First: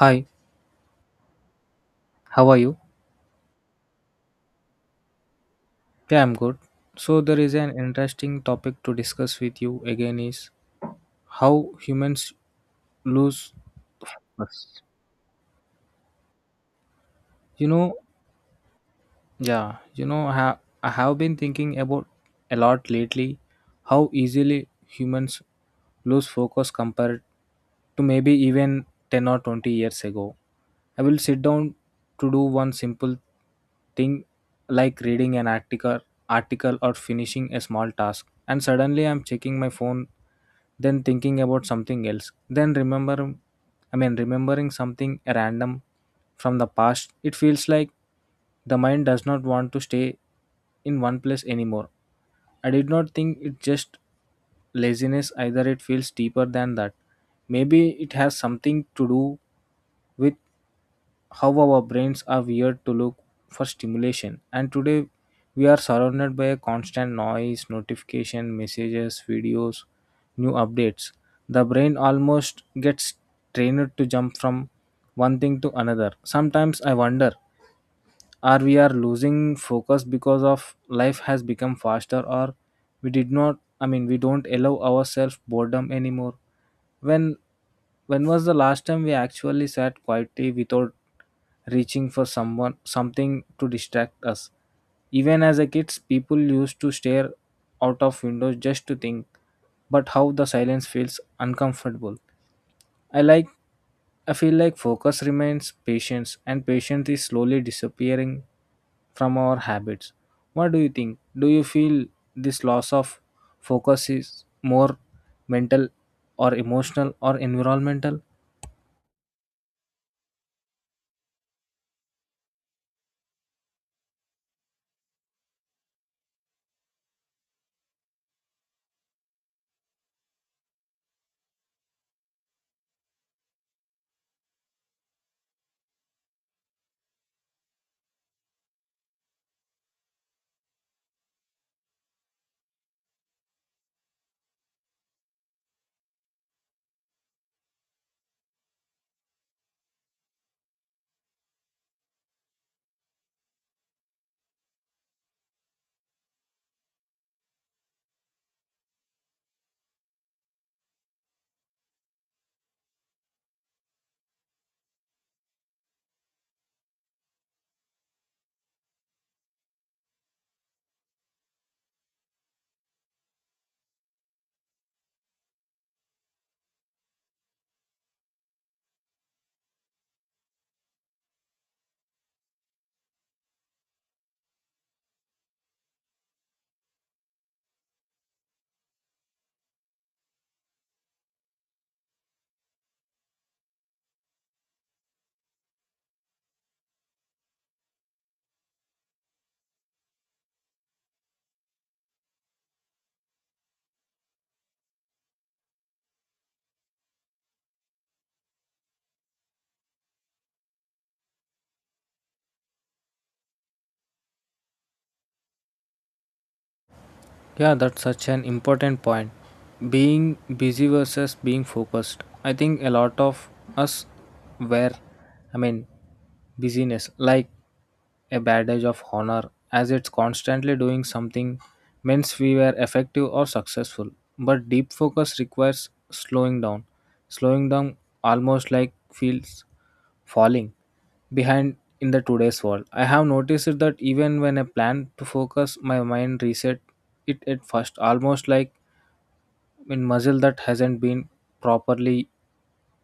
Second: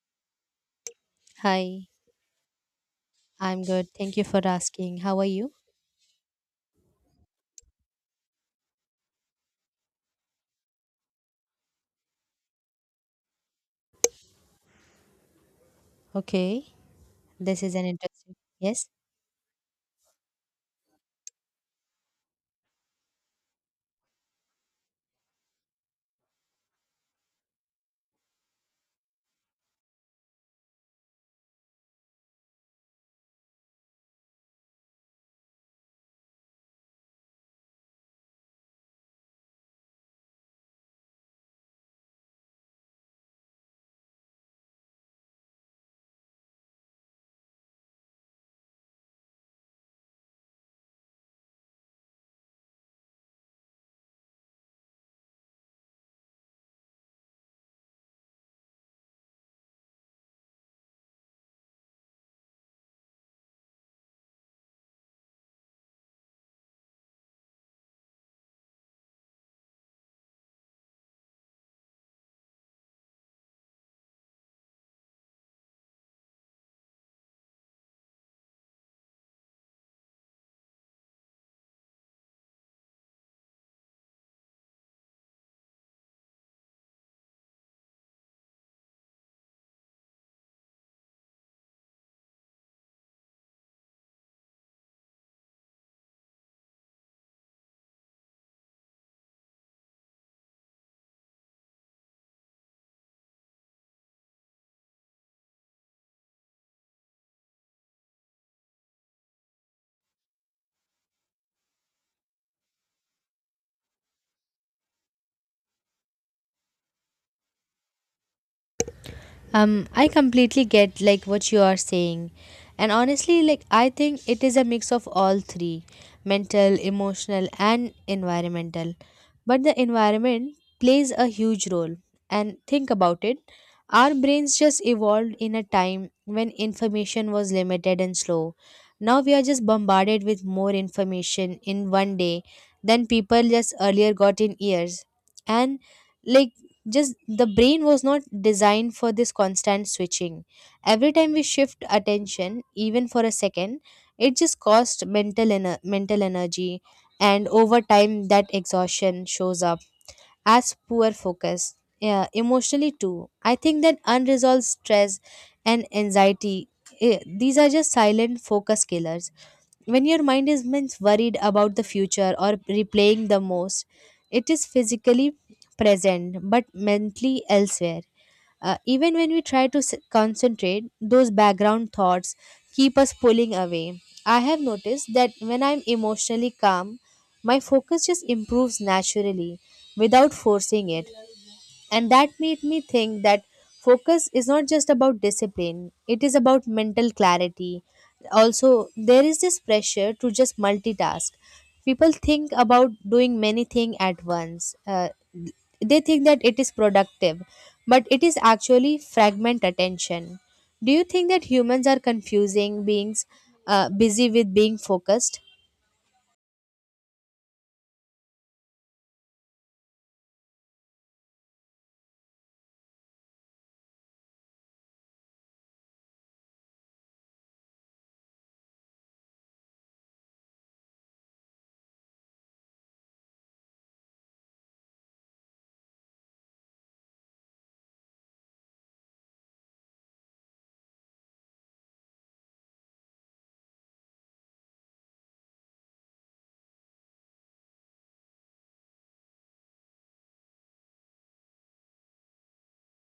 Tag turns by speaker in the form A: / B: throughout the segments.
A: Hi,
B: Hi,
A: how are you?
B: I'm good. Thank you for asking. How are you?
A: Yeah, I'm good. So there is an interesting topic to discuss with you again is how humans lose,
B: Okay, this
A: you
B: is an
A: know,
B: interesting. Yes.
A: yeah, I have been thinking about a lot lately how easily humans lose focus compared to maybe even 10 or 20 years ago. I will sit down to do one simple thing like reading an article, or finishing a small task, and suddenly I'm checking my phone, then thinking about something else, then remember I mean, remembering something random from the past. It feels like the mind does not want to stay in one place anymore. I did not think it just laziness either, it feels deeper than that. Maybe it has something to do with how our brains are wired to look for stimulation. And today we are surrounded by a constant noise, notification, messages, videos, new updates. The brain almost gets trained to jump from one thing to another. Sometimes I wonder or we are losing focus because of life has become faster, or we did not I mean, we don't allow ourselves boredom anymore. When when was the last time we actually sat quietly without reaching for someone something to distract us? Even as a kids, people used to stare out of windows just to think, but how the silence feels uncomfortable. i like I feel like focus remains patience, and patience is slowly disappearing from our habits. What do you think? Do you feel this loss of focus is more mental or emotional or environmental?
B: I completely get like what you are saying. And honestly, like I think it is a mix of all three, mental, emotional and environmental. But the environment plays a huge role. And think about it, our brains just evolved in a time when information was limited and slow. Now we are just bombarded with more information in one day than people just earlier got in years. And like just the brain was not designed for this constant switching every time we shift attention even for a second, it just costs mental energy, and over time that exhaustion shows up as poor focus, yeah, emotionally too. I think that unresolved stress and anxiety, these are just silent focus killers when your mind is means worried about the future or replaying the most. It is physically present but mentally elsewhere. Even when we try to concentrate, those background thoughts keep us pulling away. I have noticed that when I'm emotionally calm, my focus just improves naturally without forcing it, and that made me think that focus is not just about discipline, it is about mental clarity. Also, there is this pressure to just multitask. People think about doing many things at once. They think that it is productive, but it is actually fragment attention. Do you think that humans are confusing beings busy with being focused?
A: Yeah, that's such an important point. Being busy versus being focused. I think a lot of us were, I mean, busyness. Like a badge of honor, as it's constantly doing something means we were effective or successful. But deep focus requires slowing down. Slowing down almost like feels falling behind in the today's world. I have noticed that even when I plan to focus, my mind reset it at first, almost like in muscle that hasn't been properly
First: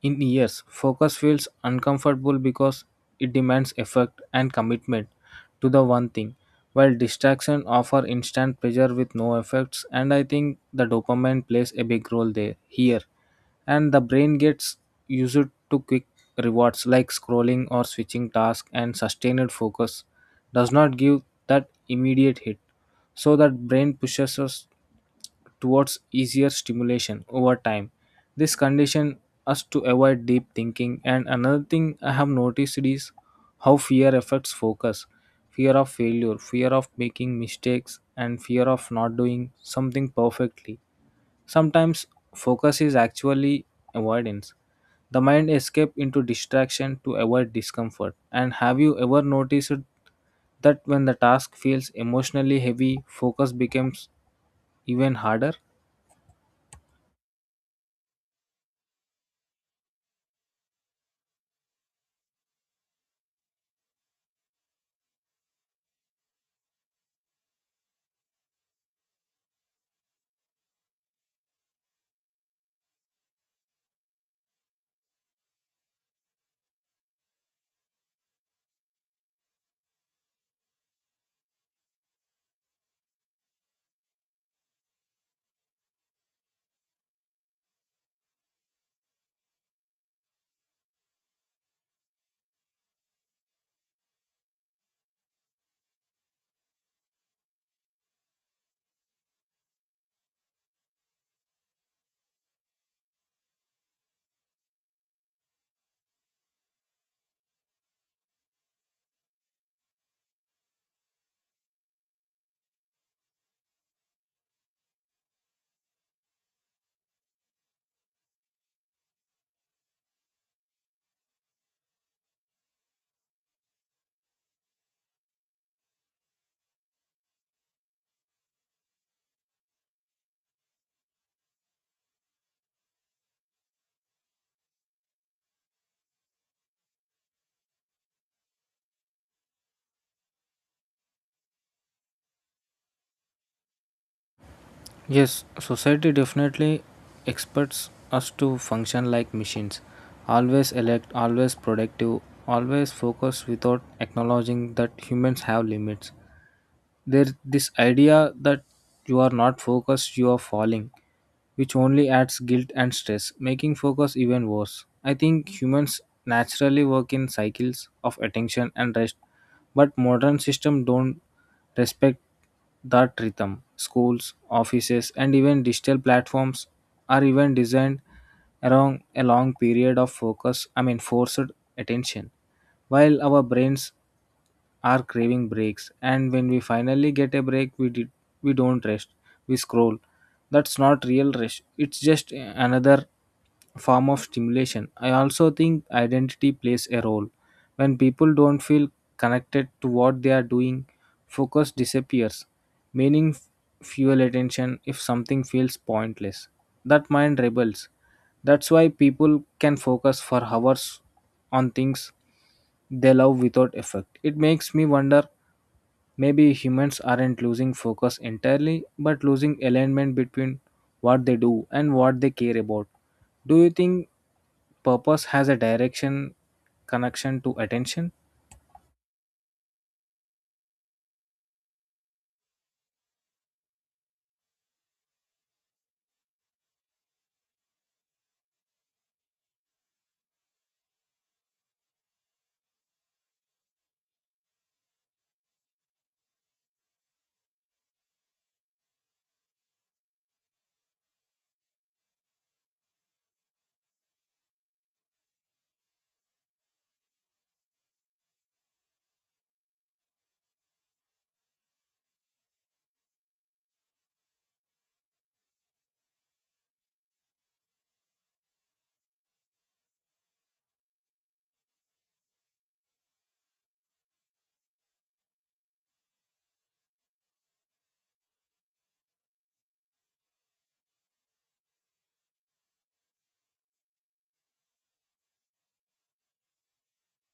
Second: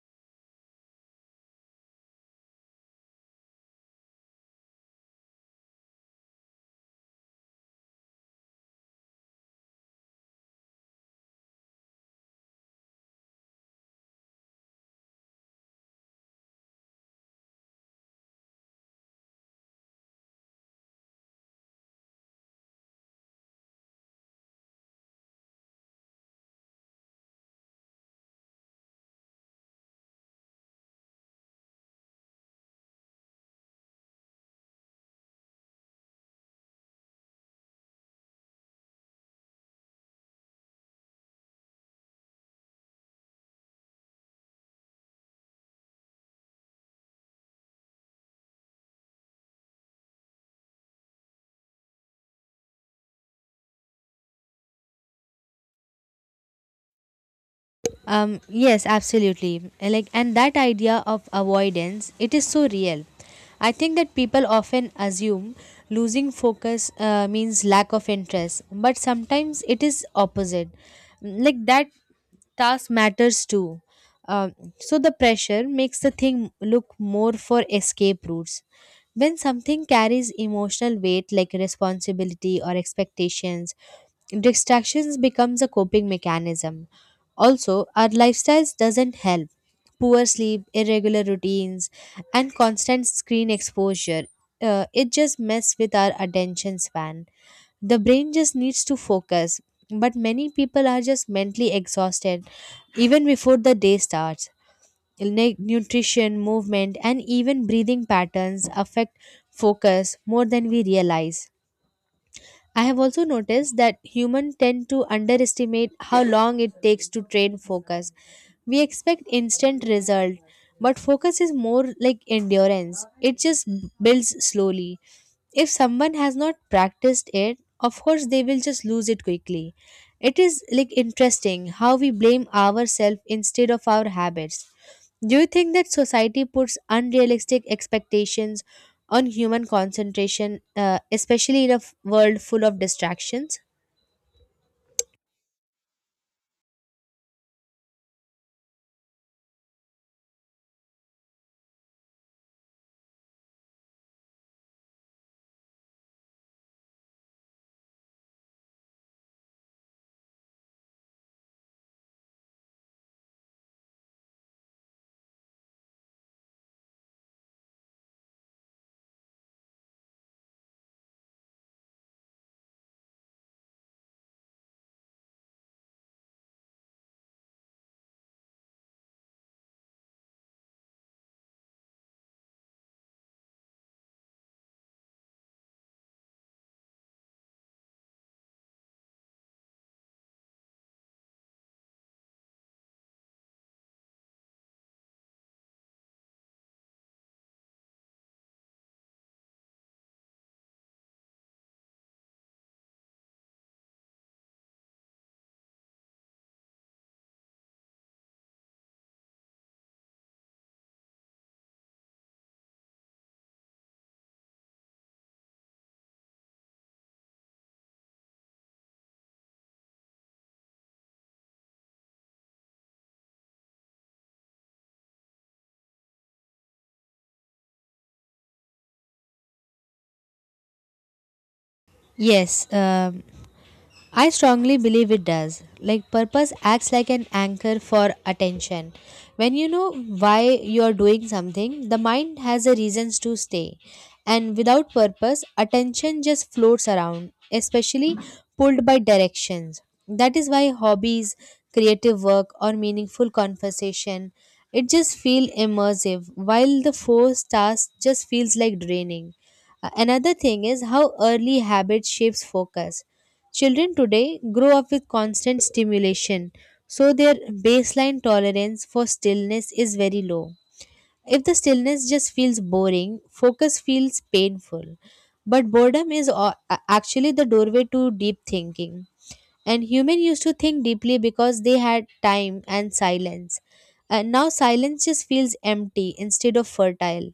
A: in years. Focus feels uncomfortable because it demands effort and commitment to the one thing, while distraction offer instant pleasure with no effects. And I think the dopamine plays a big role there here, and the brain gets used to quick rewards like scrolling or switching tasks, and sustained focus does not give that immediate hit. So that brain pushes us towards easier stimulation over time. This condition us to avoid deep thinking, and another thing I have noticed is how fear affects focus. Fear of failure, fear of making mistakes, and fear of not doing something perfectly. Sometimes focus is actually avoidance. The mind escape into distraction to avoid discomfort. And have you ever noticed that when the task feels emotionally heavy, focus becomes even harder?
B: Yes, absolutely. Like, and that idea of avoidance, it is so real. I think that people often assume losing focus means lack of interest, but sometimes it is opposite. Mm, like that task matters too. Um, so the pressure makes the thing look more for escape routes. When something carries emotional weight like responsibility or expectations, distractions becomes a coping mechanism. Also, our lifestyles doesn't help. Poor sleep, irregular routines, and constant screen exposure. It just mess with our attention span. The brain just needs to focus, but many people are just mentally exhausted even before the day starts. Nutrition, movement, and even breathing patterns affect focus more than we realize. I have also noticed that humans tend to underestimate how long it takes to train focus. We expect instant result, but focus is more like endurance. It just builds slowly. If someone has not practiced it, of course they will just lose it quickly. It is like interesting how we blame ourselves instead of our habits. Do you think that society puts unrealistic expectations on human concentration, especially in a world full of distractions?
A: Yes, society definitely expects us to function like machines, always elect, always productive, always focus, without acknowledging that humans have limits. There this idea that you are not focused, you are falling, which only adds guilt and stress, making focus even worse. I think humans naturally work in cycles of attention and rest, but modern systems don't respect that rhythm. Schools, offices, and even digital platforms are even designed around a long period of focus, I mean forced attention, while our brains are craving breaks. And when we finally get a break, we don't rest, we scroll. That's not real rest, it's just another form of stimulation. I also think identity plays a role. When people don't feel connected to what they are doing, focus disappears. Meaning fuel attention. If something feels pointless, that mind rebels. That's why people can focus for hours on things they love without effect. It makes me wonder, maybe humans aren't losing focus entirely, but losing alignment between what they do and what they care about. Do you think purpose has a direction connection to attention?
B: Yes. I strongly believe it does. Like, purpose acts like an anchor for attention. When you know why you are doing something, the mind has a reasons to stay. And without purpose, attention just floats around, especially pulled by directions. That is why hobbies, creative work, or meaningful conversation, it just feel immersive while the forced task just feels like draining. Another thing is how early habit shapes focus. Children today grow up with constant stimulation, so their baseline tolerance for stillness is very low. If the stillness just feels boring, focus feels painful. But boredom is actually the doorway to deep thinking. And humans used to think deeply because they had time and silence. And now silence just feels empty instead of fertile.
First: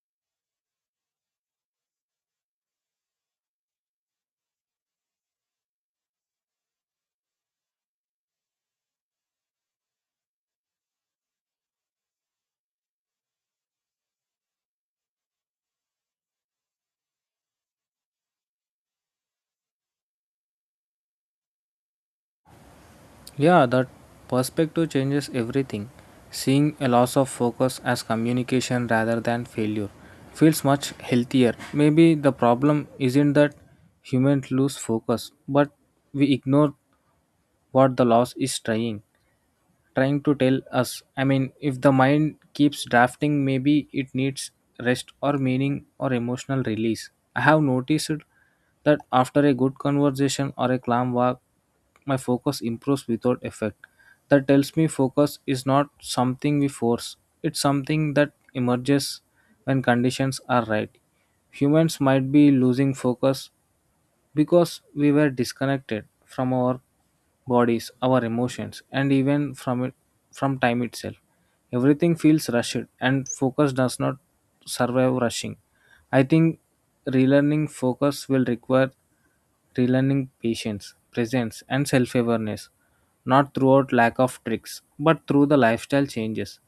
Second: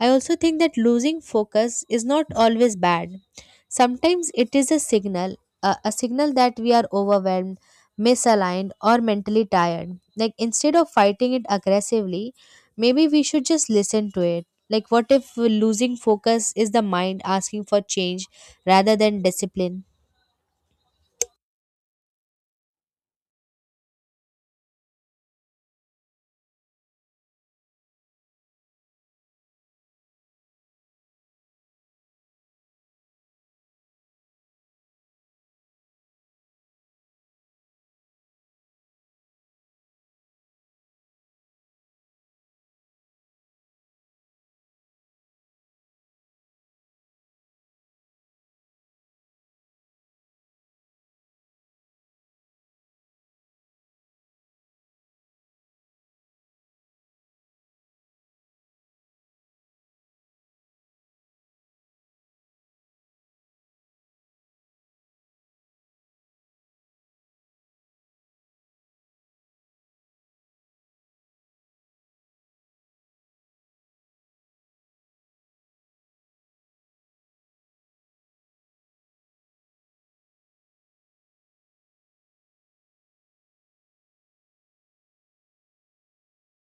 B: I also think that losing focus is not always bad. Sometimes it is a signal, a signal that we are overwhelmed, misaligned, or mentally tired. Like instead of fighting it aggressively, maybe we should just listen to it. Like, what if losing focus is the mind asking for change rather than discipline?
A: Yeah, that perspective changes everything. Seeing a loss of focus as communication rather than failure feels much healthier. Maybe the problem isn't that humans lose focus, but we ignore what the loss is trying to tell us. I mean, if the mind keeps drafting, maybe it needs rest or meaning or emotional release. I have noticed that after a good conversation or a calm walk, my focus improves without effect. That tells me focus is not something we force, it's something that emerges when conditions are right. Humans might be losing focus because we were disconnected from our bodies, our emotions, and even from time itself. Everything feels rushed, and focus does not survive rushing. I think relearning focus will require relearning patience, presence, and self awareness, not throughout lack of tricks, but through the lifestyle changes.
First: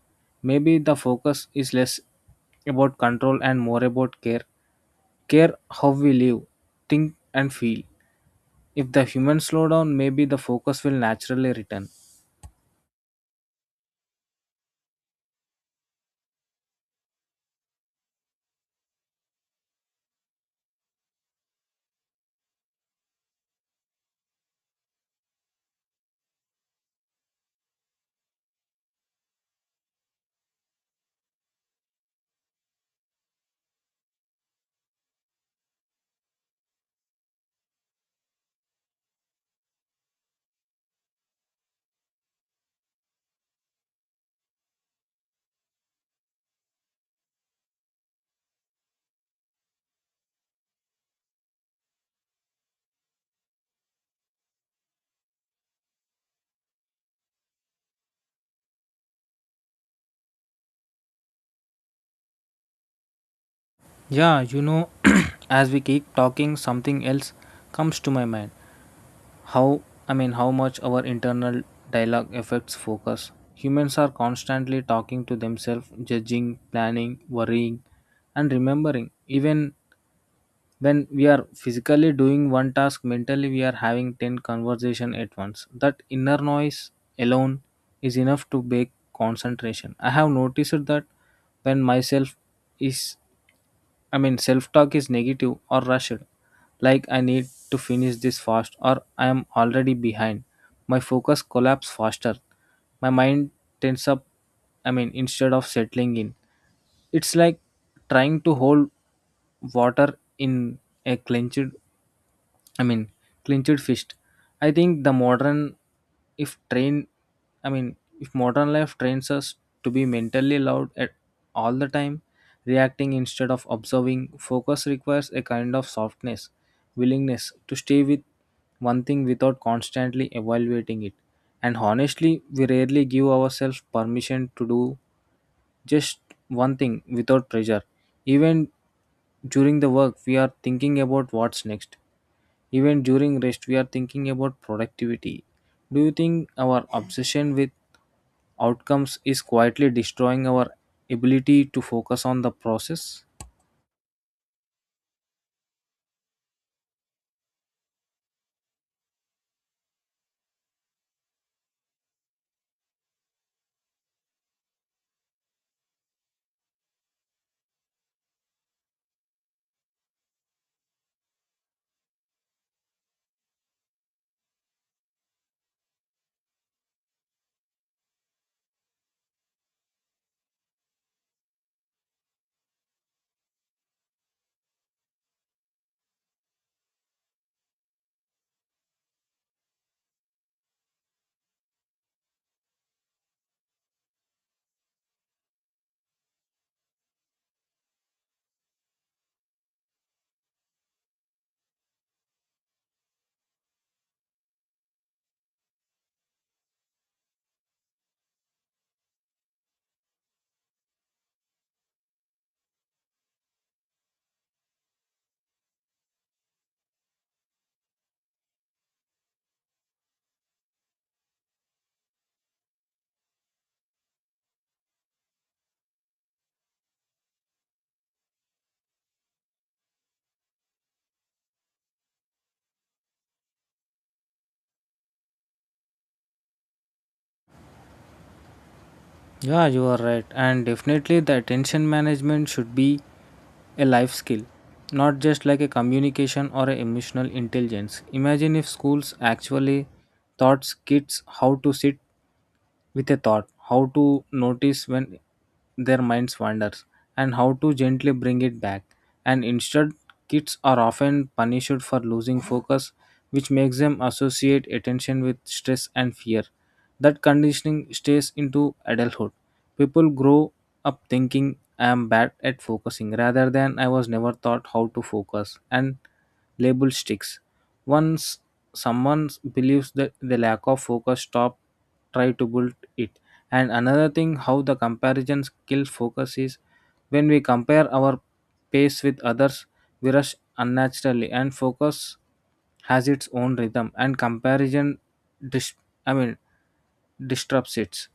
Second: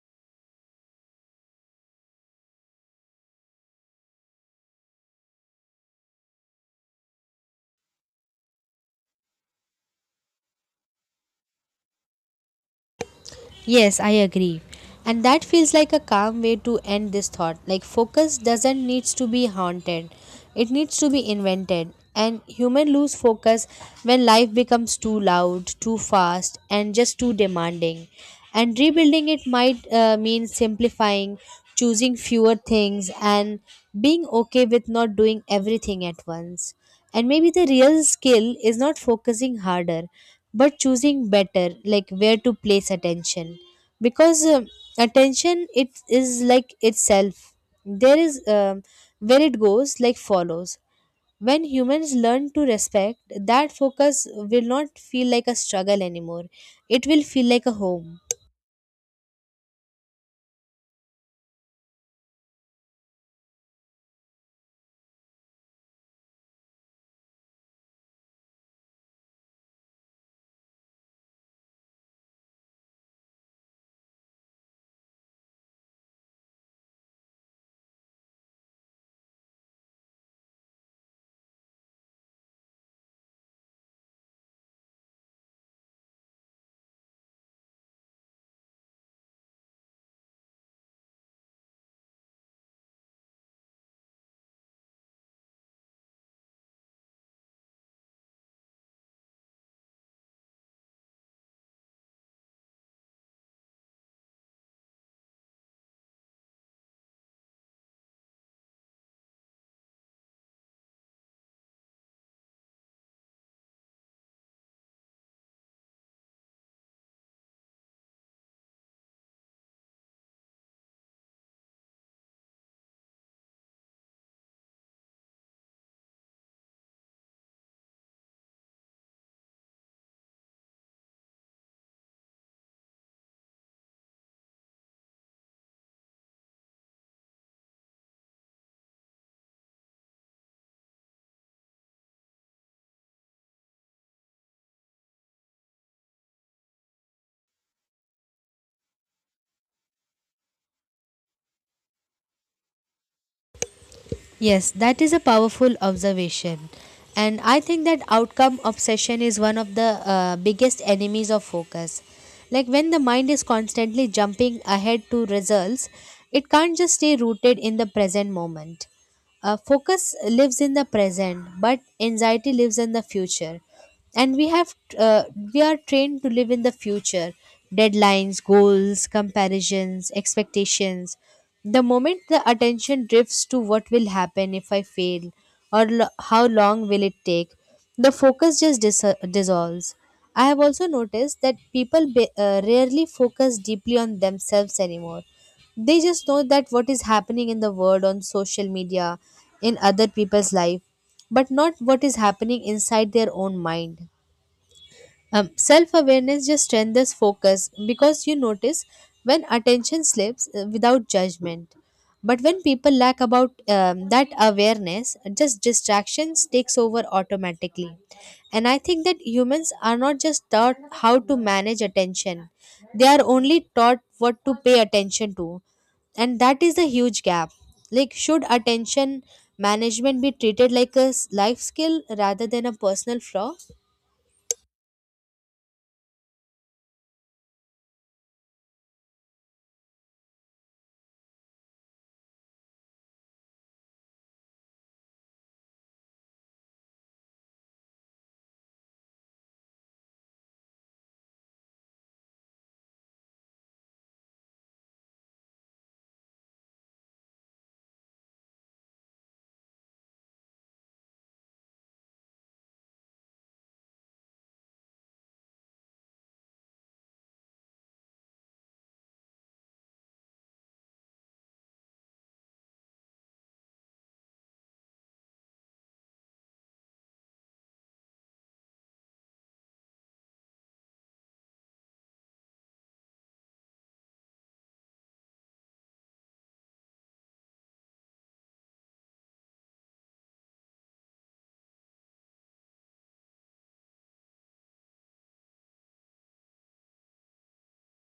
A: Maybe the focus is less about control and more about care. Care how we live, think, and feel. If the humans slow down, maybe the focus will naturally return.
B: Yes, I agree. And that feels like a calm way to end this thought. Like focus doesn't needs to be haunted. It needs to be invented. And human lose focus when life becomes too loud, too fast, and just too demanding. And rebuilding it might mean simplifying, choosing fewer things, and being okay with not doing everything at once. And maybe the real skill is not focusing harder, but choosing better, like where to place attention, because attention it is like itself. There is where it goes like follows. When humans learn to respect that, focus will not feel like a struggle anymore. It will feel like a home.
A: Yeah, as we keep talking, something else comes to my mind. How, I mean, how much our internal dialogue affects focus. Humans are constantly talking to themselves, judging, planning, worrying, and remembering. Even when we are physically doing one task, mentally we are having 10 conversation at once. That inner noise alone is enough to break concentration. I have noticed that when myself is I mean, self talk is negative or rushed, like I need to finish this fast, or I am already behind. My focus collapses faster. My mind tends up, I mean, instead of settling in. It's like trying to hold water in a clenched I mean, clenched fist. I think the modern, if train, I mean, if modern life trains us to be mentally loud at all the time, reacting instead of observing. Focus requires a kind of softness, willingness to stay with one thing without constantly evaluating it. And honestly, we rarely give ourselves permission to do just one thing without pressure. Even during the work, we are thinking about what's next. Even during rest, we are thinking about productivity. Do you think our obsession with outcomes is quietly destroying our ability to focus on the process?
B: Yes, that is a powerful observation. And I think that outcome obsession is one of the biggest enemies of focus. Like when the mind is constantly jumping ahead to results, it can't just stay rooted in the present moment. Focus lives in the present, but anxiety lives in the future. And we are trained to live in the future, deadlines, goals, comparisons, expectations. The moment the attention drifts to what will happen if I fail, or how long will it take, the focus just dissolves. I have also noticed that people rarely focus deeply on themselves anymore. They just know that what is happening in the world, on social media, in other people's life, but not what is happening inside their own mind. Self awareness just strengthens focus because you notice when attention slips without judgment. But when people lack about that awareness, just distractions takes over automatically. And I think that humans are not just taught how to manage attention; they are only taught what to pay attention to, and that is the huge gap. Like, should attention management be treated like a life skill rather than a personal flaw?
A: Yeah, you are right. And definitely, the attention management should be a life skill, not just like a communication or a emotional intelligence. Imagine if schools actually taught kids how to sit with a thought, how to notice when their minds wanders, and how to gently bring it back. And instead, kids are often punished for losing focus, which makes them associate attention with stress and fear. That conditioning stays into adulthood. People grow up thinking I am bad at focusing rather than I was never taught how to focus, and label sticks. Once someone believes that the lack of focus, stop try to build it. And another thing how the comparison kills focus is when we compare our pace with others, we rush unnaturally, and focus has its own rhythm, and comparison dis- I mean, disrupts it.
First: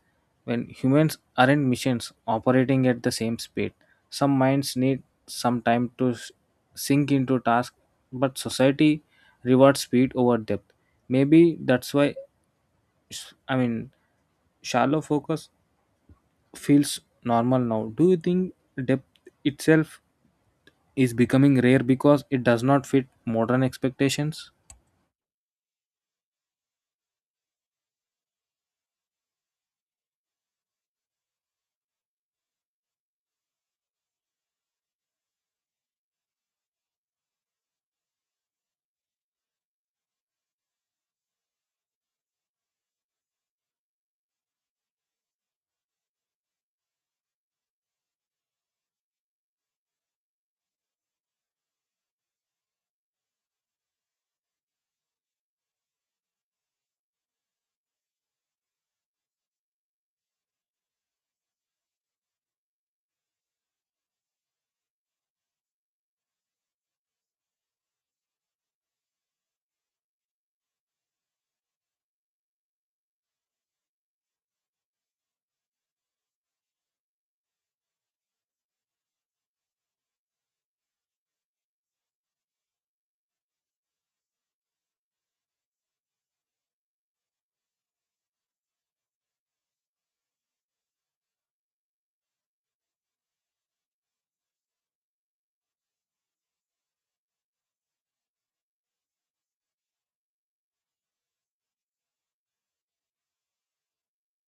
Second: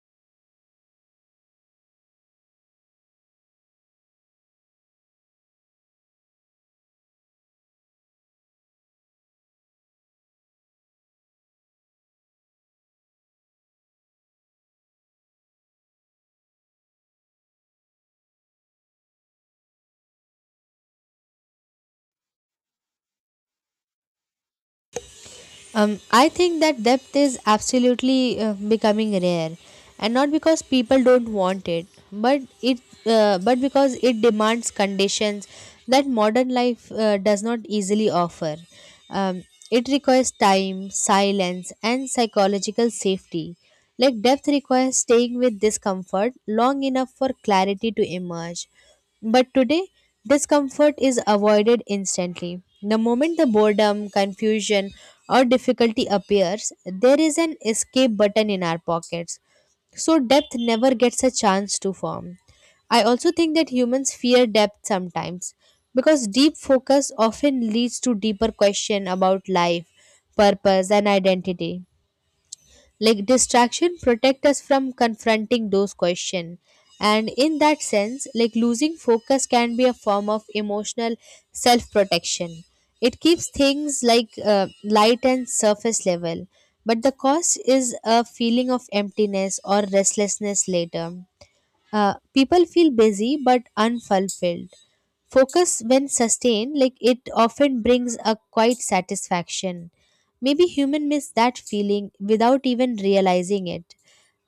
A: When humans aren't machines operating at the same speed, some minds need some time to sink into tasks, but society rewards speed over depth. Maybe that's why, I mean, shallow focus feels normal now. Do you think depth itself is becoming rare because it does not fit modern expectations?
B: I think that depth is absolutely becoming rare, and not because people don't want it, but because it demands conditions that modern life does not easily offer. Um, it requires time, silence, and psychological safety. Like depth requires staying with discomfort long enough for clarity to emerge. But today, discomfort is avoided instantly. The moment the boredom, confusion, or difficulty appears, there is an escape button in our pockets. So, depth never gets a chance to form. I also think that humans fear depth sometimes because deep focus often leads to deeper question about life, purpose and identity. Like distraction protect us from confronting those questions, and in that sense, like losing focus can be a form of emotional self protection. It keeps things like light and surface level, but the cost is a feeling of emptiness or restlessness later. People feel busy but unfulfilled. Focus, when sustained, like it often brings a quiet satisfaction. Maybe human miss that feeling without even realizing it.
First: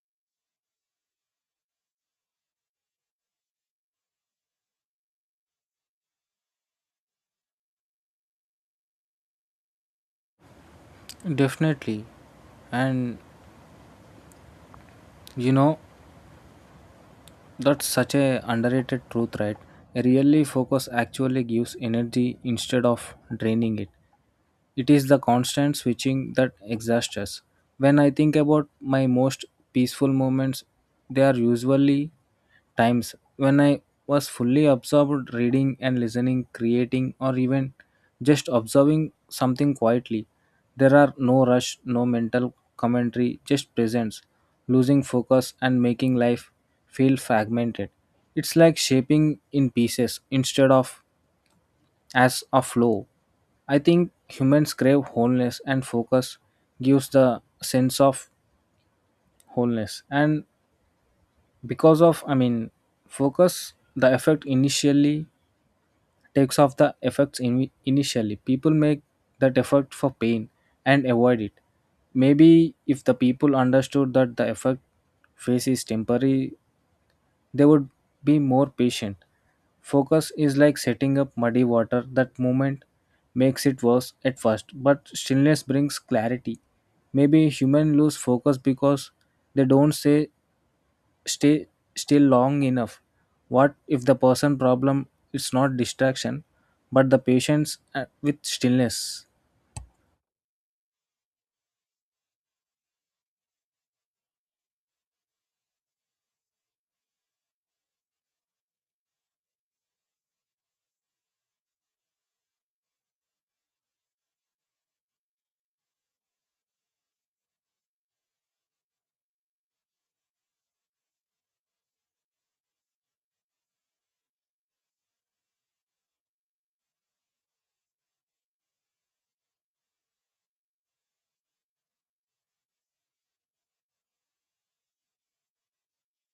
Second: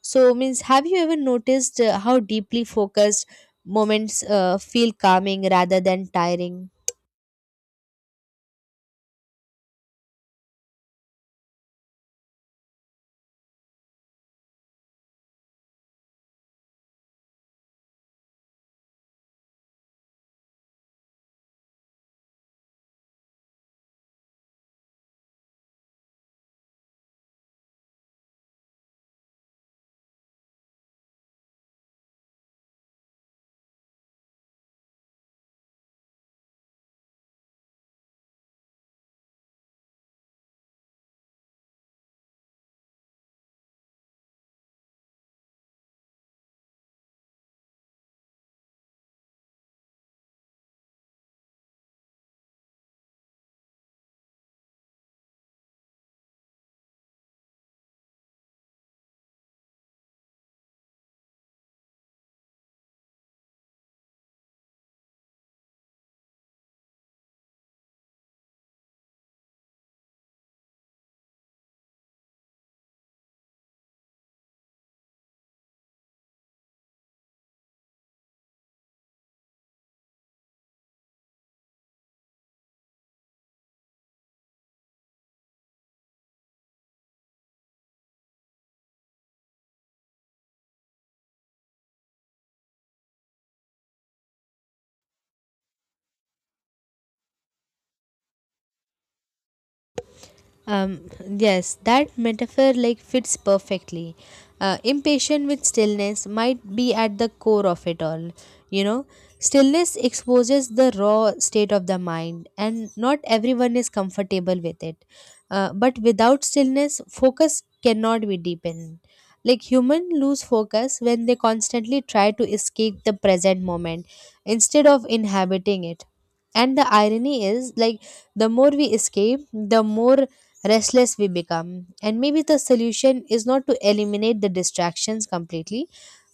B: So, means have you ever noticed how deeply focused moments feel calming rather than tiring?
A: Definitely. And you know, that's such a underrated truth, right? A really focus actually gives energy instead of draining it. It is the constant switching that exhausts us. When I think about my most peaceful moments, they are usually times when I was fully absorbed reading and listening, creating, or even just observing something quietly. There are no rush, no mental commentary, just presence, losing focus and making life feel fragmented. It's like shaping in pieces instead of as a flow. I think humans crave wholeness, and focus gives the sense of wholeness. And because of, I mean, focus, the effect initially takes off the effects in, initially. People make that effect for pain and avoid it. Maybe if the people understood that the effect phase is temporary, they would be more patient. Focus is like setting up muddy water. That movement makes it worse at first, but stillness brings clarity. Maybe humans lose focus because they don't say stay still long enough. What if the person problem is not distraction, but the patience with stillness?
B: Yes, that metaphor like fits perfectly. Impatient with stillness might be at the core of it all. You know, stillness exposes the raw state of the mind, and not everyone is comfortable with it. But without stillness, focus cannot be deepened. Like human lose focus when they constantly try to escape the present moment instead of inhabiting it. And the irony is, like, the more we escape, the more restless we become. And maybe the solution is not to eliminate the distractions completely,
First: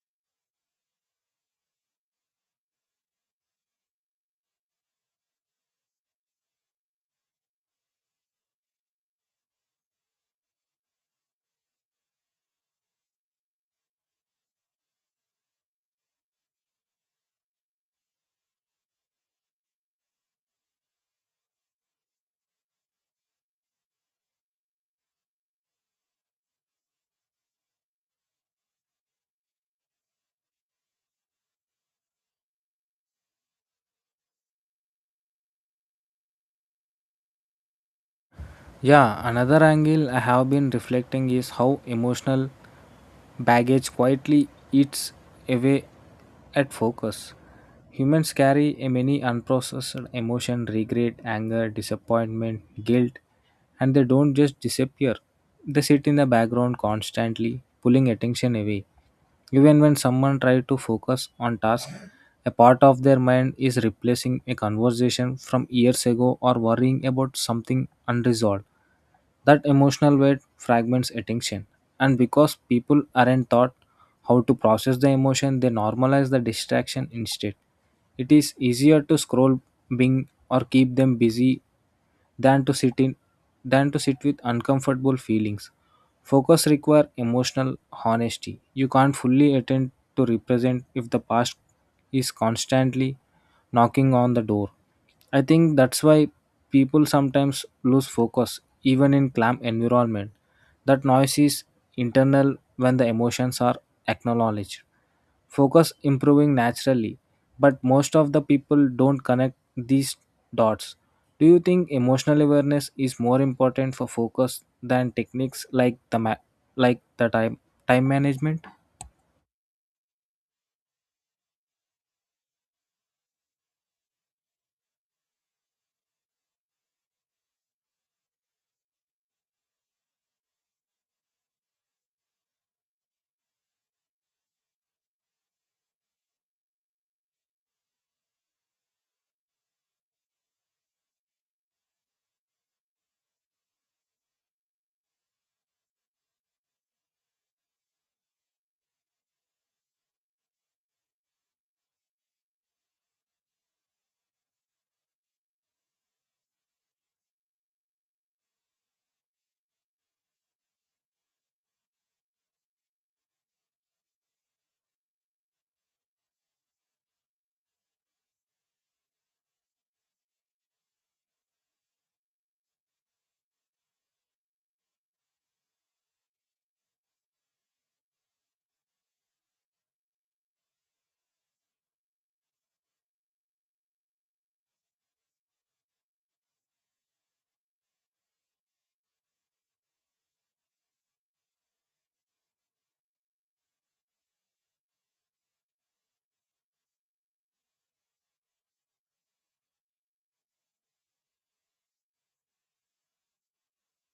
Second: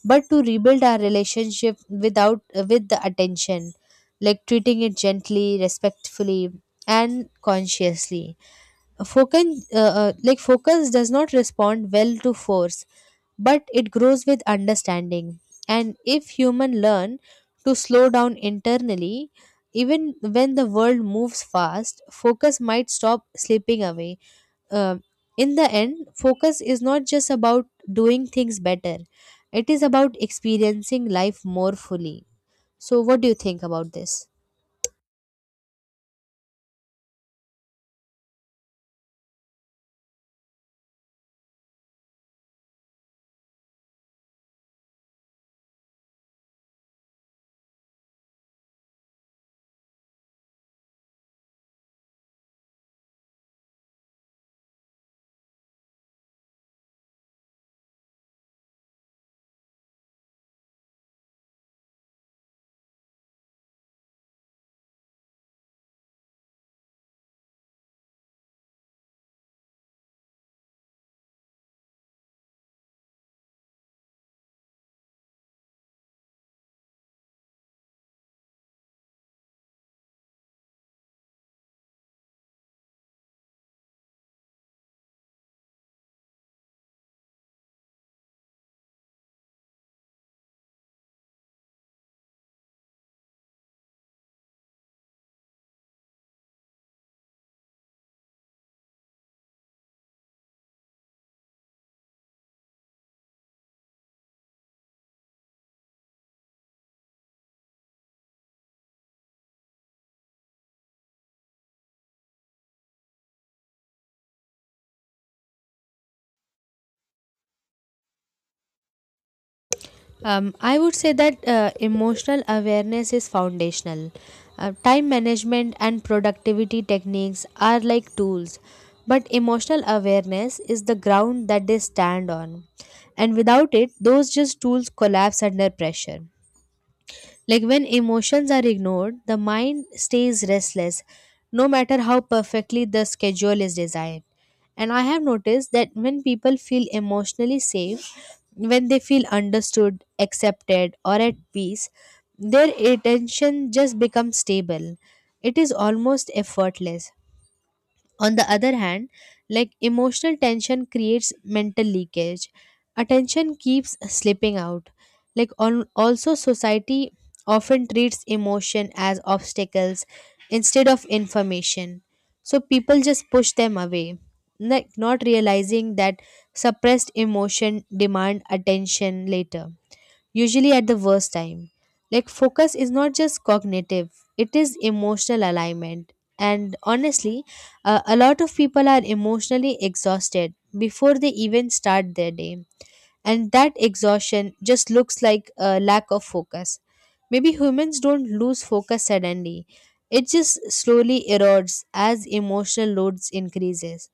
B: but to rebuild our relationship without with the attention, like treating it gently, respectfully, and consciously. Like focus, does not respond well to force, but it grows with understanding. And if human learn to slow down internally, even when the world moves fast, focus might stop slipping away. uh, in the end, focus is not just about doing things better, it is about experiencing life more fully. So, what do you think about this?
A: Yeah, another angle I have been reflecting is how emotional baggage quietly eats away at focus. Humans carry a many unprocessed emotion, regret, anger, disappointment, guilt, and they don't just disappear. They sit in the background constantly, pulling attention away. Even when someone tries to focus on task, a part of their mind is replacing a conversation from years ago or worrying about something unresolved. That emotional weight fragments attention, and because people aren't taught how to process the emotion, they normalize the distraction instead. It is easier to scroll Bing or keep them busy than to sit in than to sit with uncomfortable feelings. Focus require emotional honesty. You can't fully attend to represent if the past is constantly knocking on the door. I think that's why people sometimes lose focus even in calm environment. That noise is internal when the emotions are acknowledged focus improving naturally, but most of the people don't connect these dots. Do you think emotional awareness is more important for focus than techniques like like the time management?
B: I would say that emotional awareness is foundational. Time management and productivity techniques are like tools, but emotional awareness is the ground that they stand on. And without it, those just tools collapse under pressure. Like when emotions are ignored, the mind stays restless, no matter how perfectly the schedule is designed. And I have noticed that when people feel emotionally safe, when they feel understood, accepted, or at peace, their attention just becomes stable. It is almost effortless. On the other hand, like emotional tension creates mental leakage. Attention keeps slipping out. Like on also society often treats emotion as obstacles instead of information. So people just push them away. Like not realizing that suppressed emotion demand attention later, usually at the worst time. Like, focus is not just cognitive, it is emotional alignment. And honestly, a lot of people are emotionally exhausted before they even start their day. And that exhaustion just looks like a lack of focus. Maybe humans don't lose focus suddenly, it just slowly erodes as emotional loads increases.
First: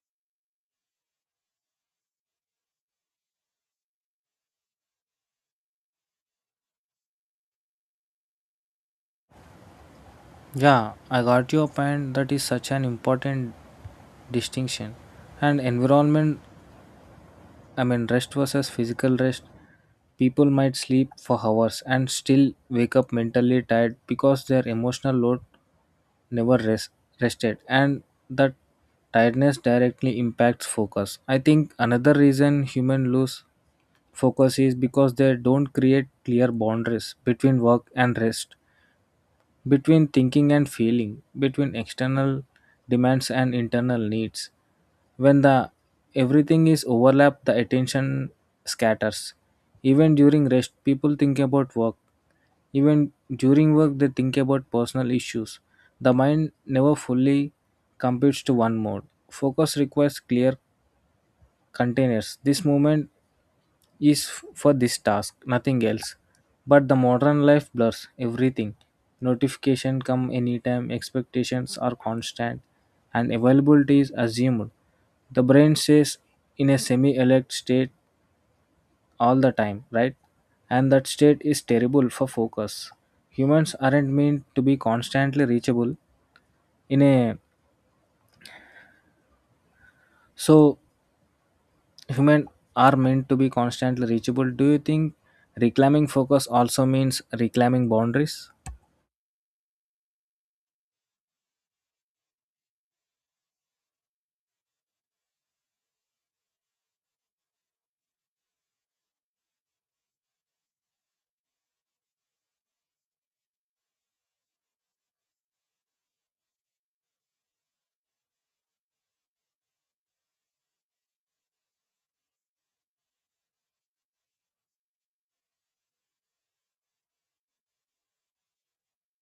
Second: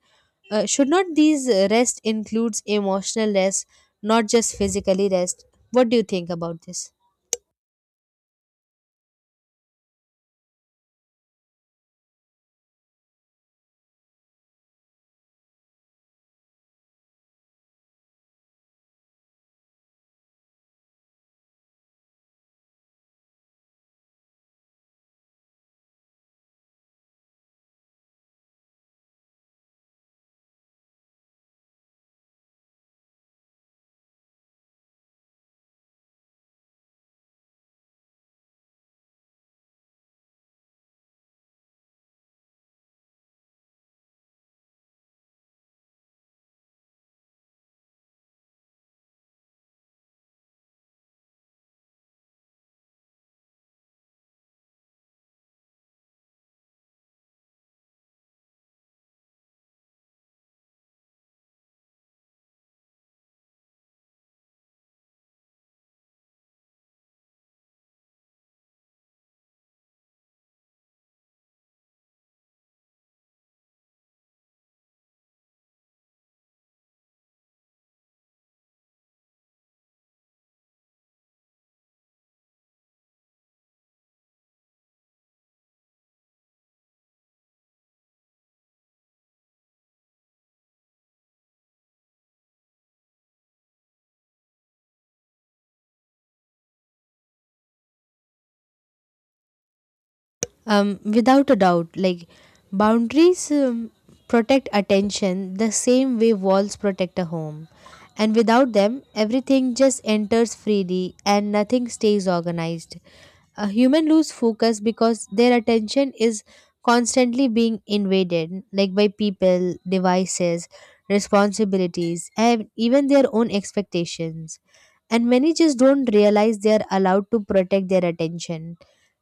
B: Should not these rest includes emotional rest, not just physically rest? What do you think about this?
A: Yeah, I got your point. That is such an important distinction and environment. I mean rest versus physical rest. People might sleep for hours and still wake up mentally tired because their emotional load never rest, rested, and that tiredness directly impacts focus. I think another reason humans lose focus is because they don't create clear boundaries between work and rest, between thinking and feeling, between external demands and internal needs. When the everything is overlapped, the attention scatters. Even during rest, people think about work. Even during work, they think about personal issues. The mind never fully computes to one mode. Focus requires clear containers. This moment is for this task, nothing else. But the modern life blurs everything. Notification come anytime, expectations are constant, and availability is assumed. The brain stays in a semi alert state all the time, right? And that state is terrible for focus. Humans aren't meant to be constantly reachable in a so human are meant to be constantly reachable. Do you think reclaiming focus also means reclaiming boundaries?
B: Without a doubt, like boundaries protect attention the same way walls protect a home. And without them, everything just enters freely and nothing stays organized. A human lose focus because their attention is constantly being invaded, like by people, devices, responsibilities, and even their own expectations, and many just don't realize they are allowed to protect their attention.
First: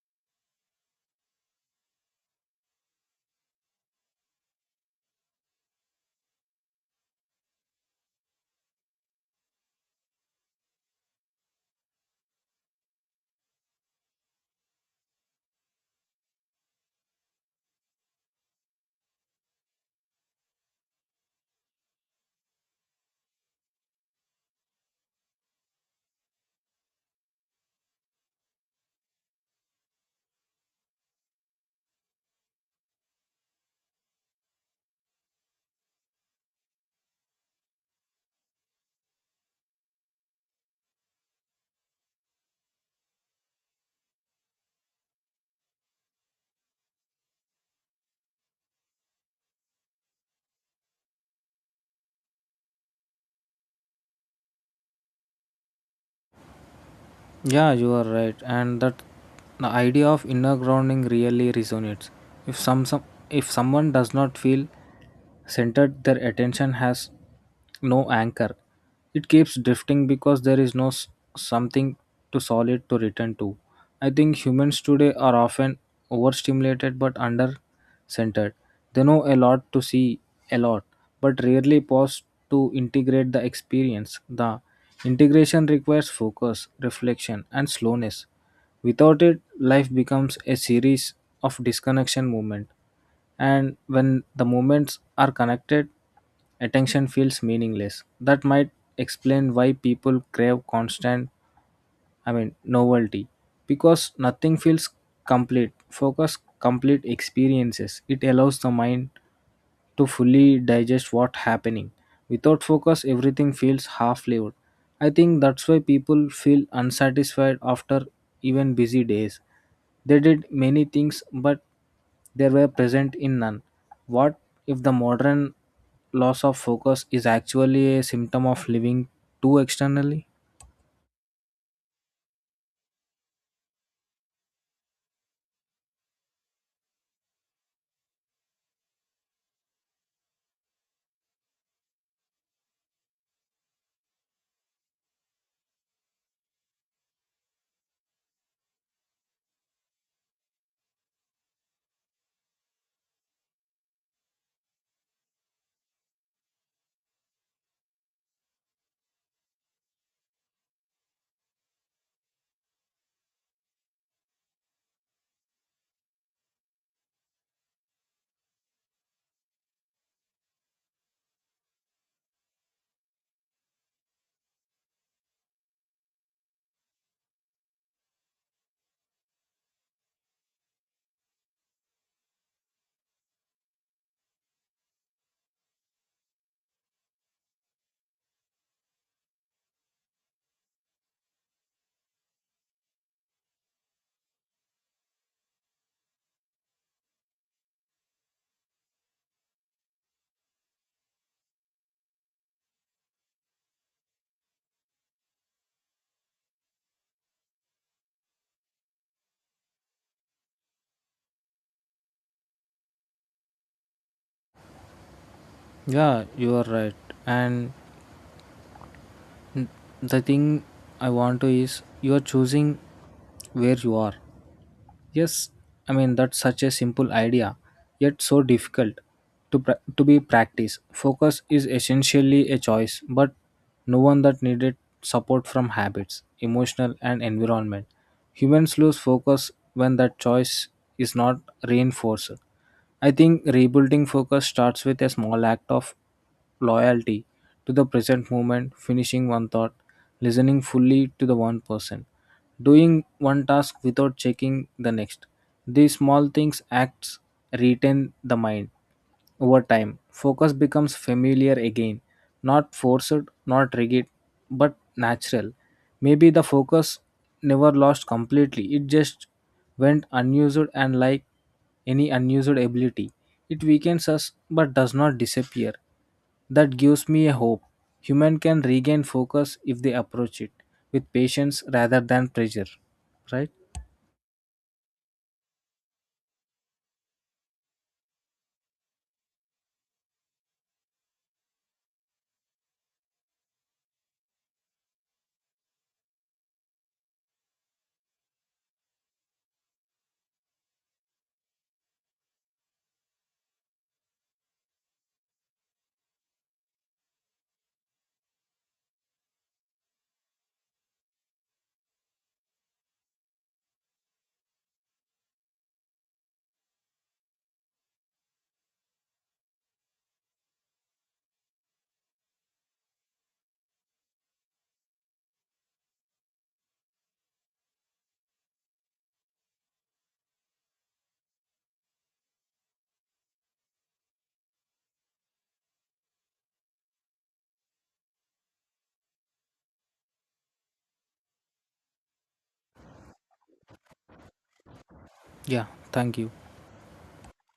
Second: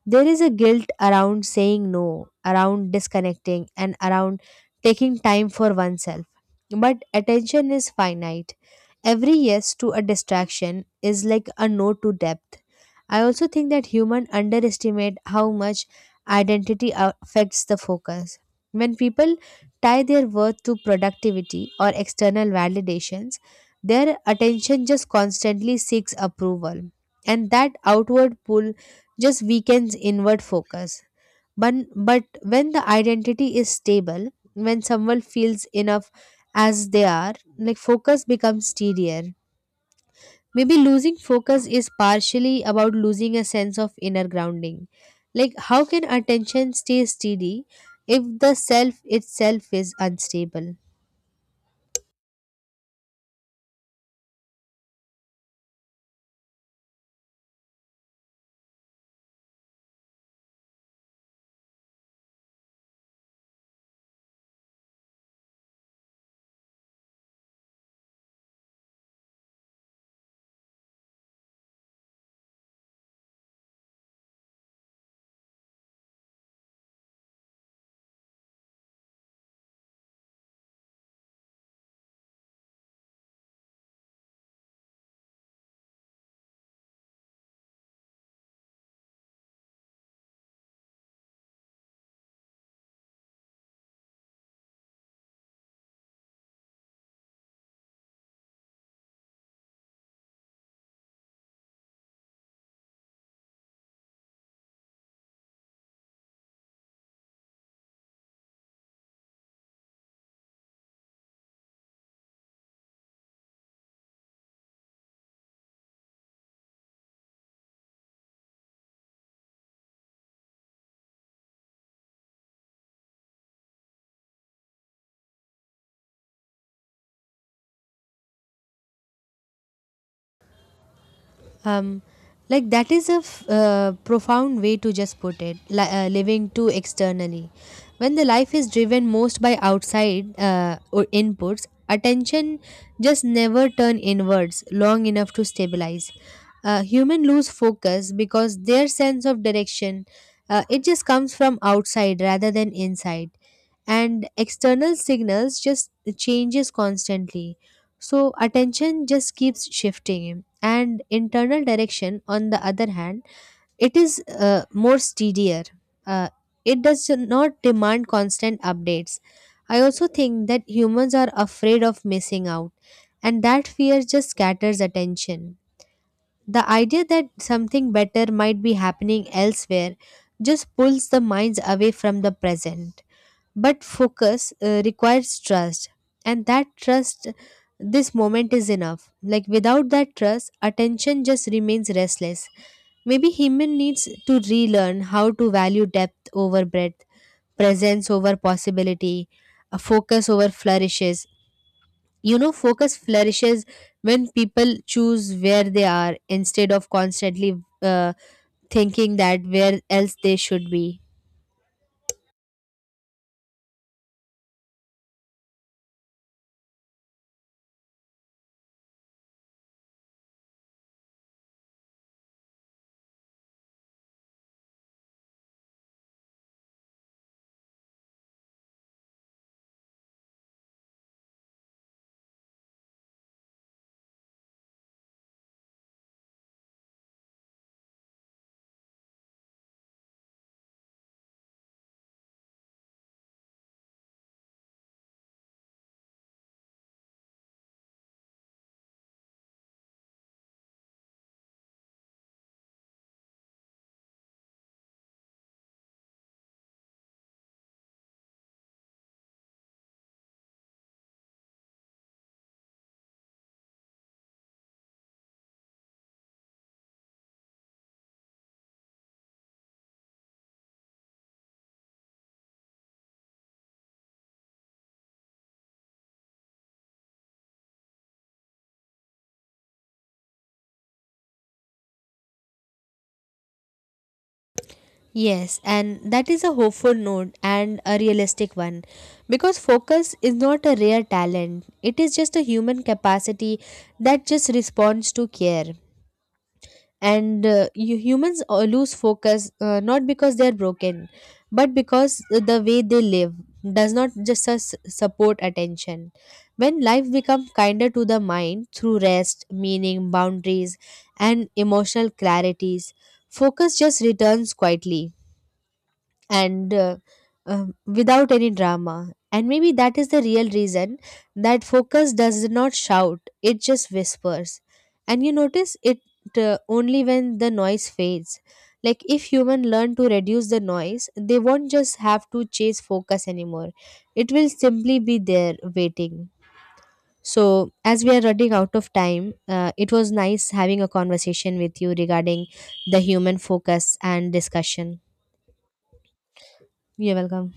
B: There is a guilt around saying no, around disconnecting, and around taking time for oneself. But attention is finite. Every yes to a distraction is like a no to depth. I also think that humans underestimate how much identity affects the focus. When people tie their worth to productivity or external validations, their attention just constantly seeks approval, and that outward pull just weakens inward focus. But when the identity is stable, when someone feels enough as they are, like focus becomes steadier. Maybe losing focus is partially about losing a sense of inner grounding. Like, how can attention stay steady if the self itself is unstable?
A: Yeah, you are right, and that the idea of inner grounding really resonates. If some, some if someone does not feel centered, their attention has no anchor. It keeps drifting because there is no s- something to solid to return to. I think humans today are often overstimulated but understimulated centered. They know a lot to see a lot, but rarely pause to integrate the experience. The integration requires focus, reflection, and slowness. Without it, life becomes a series of disconnection movements. And when the moments are connected, attention feels meaningless. That might explain why people crave constant, novelty, because nothing feels complete. Focus complete experiences. It allows the mind to fully digest what happening. Without focus everything feels half lived. I think that's why people feel unsatisfied after even busy days. They did many things but they were present in none. What if the modern loss of focus is actually a symptom of living too externally?
B: um like that is a profound way to just put it living too externally. When the life is driven most by outside or inputs, attention just never turn inwards long enough to stabilize. Human lose focus because their sense of direction, it just comes from outside rather than inside, and external signals just changes constantly, so attention just keeps shifting, and internal direction, on the other hand, it is more steadier. Uh, it does not demand constant updates. I also think that humans are afraid of missing out, and that fear just scatters attention. The idea that something better might be happening elsewhere just pulls the minds away from the present, but focus requires trust, and that trust, this moment is enough. Like without that trust, attention just remains restless. Maybe human needs to relearn how to value depth over breadth, presence over possibility, a focus over flourishes. You know, focus flourishes when people choose where they are instead of constantly uh, thinking that where else they should be.
A: Yeah, you are right. And the thing I want to is you are choosing where you are. Yes, I mean that's such a simple idea, yet so difficult to to be practiced. Focus is essentially a choice, but no one that needed support from habits, emotional and environment. Humans lose focus when that choice is not reinforced. I think rebuilding focus starts with a small act of loyalty to the present moment, finishing one thought, listening fully to the one person, doing one task without checking the next. These small things acts retain the mind over time. Focus becomes familiar again, not forced, not rigid, but natural. Maybe the focus never lost completely, it just went unused and like any unused ability. It weakens us but does not disappear. That gives me a hope. Human can regain focus if they approach it with patience rather than pressure. Right?
B: Yes, and that is a hopeful note and a realistic one, because focus is not a rare talent, it is just a human capacity that just responds to care. And humans lose focus not because they are broken, but because the way they live does not just support attention. When life becomes kinder to the mind through rest, meaning, boundaries, and emotional clarities, focus just returns quietly and without any drama. And maybe that is the real reason that focus does not shout, it just whispers. And you notice it only when the noise fades. Like if human learn to reduce the noise, they won't just have to chase focus anymore. It will simply be there waiting. So, as we are running out of time, it was nice having a conversation with you regarding the human focus and discussion.
A: Yeah. Thank you.
B: You're welcome.